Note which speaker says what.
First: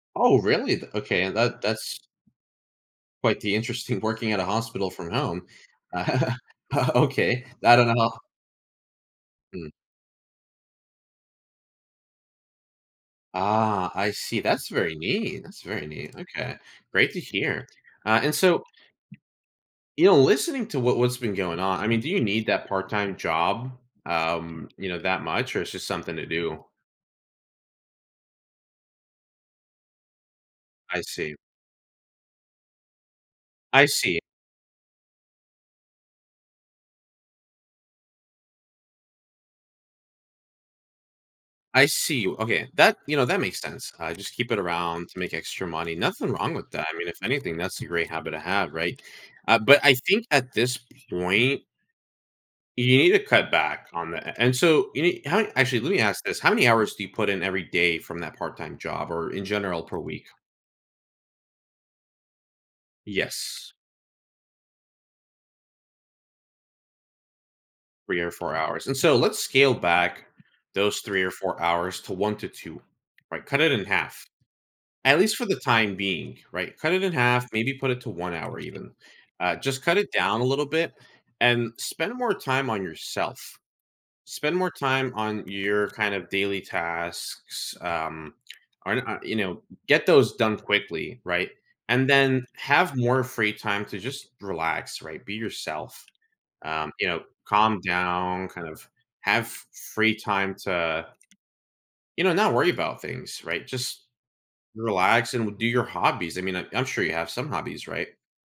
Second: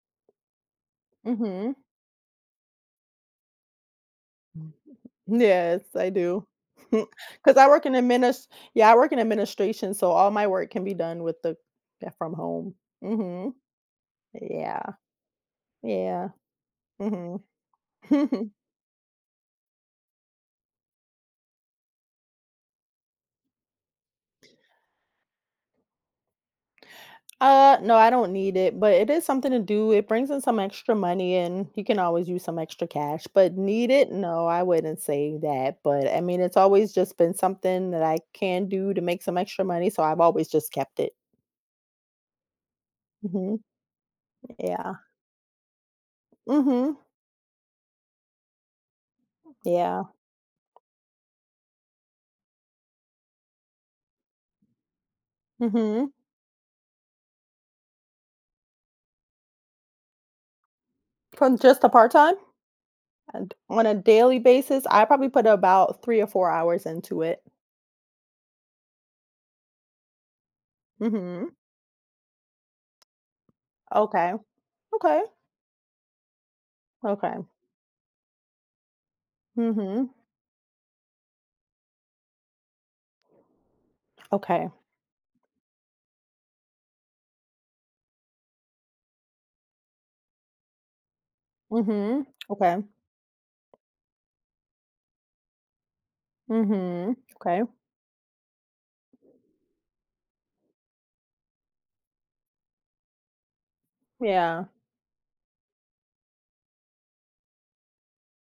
Speaker 1: Oh, really? The Okay, and that
Speaker 2: Mhm.
Speaker 1: that's quite the interesting working at a hospital, from home.
Speaker 2: Yes, I do.
Speaker 1: Okay.
Speaker 2: 'Cause I
Speaker 1: I
Speaker 2: work in
Speaker 1: don't know.
Speaker 2: adminis Yeah, I work in
Speaker 1: Hmm.
Speaker 2: administration, so all my work can be done with the Yeah, from home. Mhm.
Speaker 1: Ah, I see, that's
Speaker 2: Yeah.
Speaker 1: very neat, that's very neat.
Speaker 2: Yeah.
Speaker 1: Okay. Great to
Speaker 2: Mhm.
Speaker 1: hear. Uh, and so, you know, listening to what what's been going on I mean, do you need that part-time job, um, you know, that much, or it's just something to do?
Speaker 2: Uh, no, I don't need it, but it is something to do. It brings in some extra
Speaker 1: I
Speaker 2: money,
Speaker 1: see.
Speaker 2: and you can always use some extra cash. But
Speaker 1: I
Speaker 2: need it?
Speaker 1: see.
Speaker 2: No, I wouldn't say that, but, I mean, it's always just been something that I can do to make some extra money, so I've always just kept it.
Speaker 1: I see, you Okay. That You know, that
Speaker 2: Mhm.
Speaker 1: makes sense, uh, just keep it
Speaker 2: Yeah.
Speaker 1: around to make extra money. Nothing wrong with that, I
Speaker 2: Mhm.
Speaker 1: mean, if anything, that's a great habit to have, right? Uh, but I
Speaker 2: Yeah.
Speaker 1: think at this point you need to cut back on that, a and so you need How many Actually, let me
Speaker 2: Mhm.
Speaker 1: ask this, how many hours do you put in every day from that part-time job, or in general, per week?
Speaker 2: From just a part-time? uh And
Speaker 1: Yes.
Speaker 2: on a daily basis, I probably put about 3 or 4 hours into it.
Speaker 1: 3 or 4 hours. And so, let's scale back those 3 or
Speaker 2: Mhm.
Speaker 1: 4 hours to 1 to 2, right? Cut it in half.
Speaker 2: Okay.
Speaker 1: At
Speaker 2: Okay.
Speaker 1: least for the time being, right? Cut it in
Speaker 2: Okay.
Speaker 1: half, maybe put it to 1 hour even. Uh, just cut it
Speaker 2: Mhm.
Speaker 1: down a little bit, and spend more time on yourself. Spend
Speaker 2: Okay.
Speaker 1: more time on your, kind of, daily tasks, um Aren't I you know, g get those done quickly, right? And
Speaker 2: Mhm,
Speaker 1: then,
Speaker 2: okay.
Speaker 1: have more free time to just relax, right? Be yourself, um, you
Speaker 2: Mhm,
Speaker 1: know,
Speaker 2: okay.
Speaker 1: calm down, kind of have free time to you know, not worry about things, right? Just
Speaker 2: Yeah.
Speaker 1: relax, and w do your hobbies, I mean, I'm I'm sure you have some hobbies, right?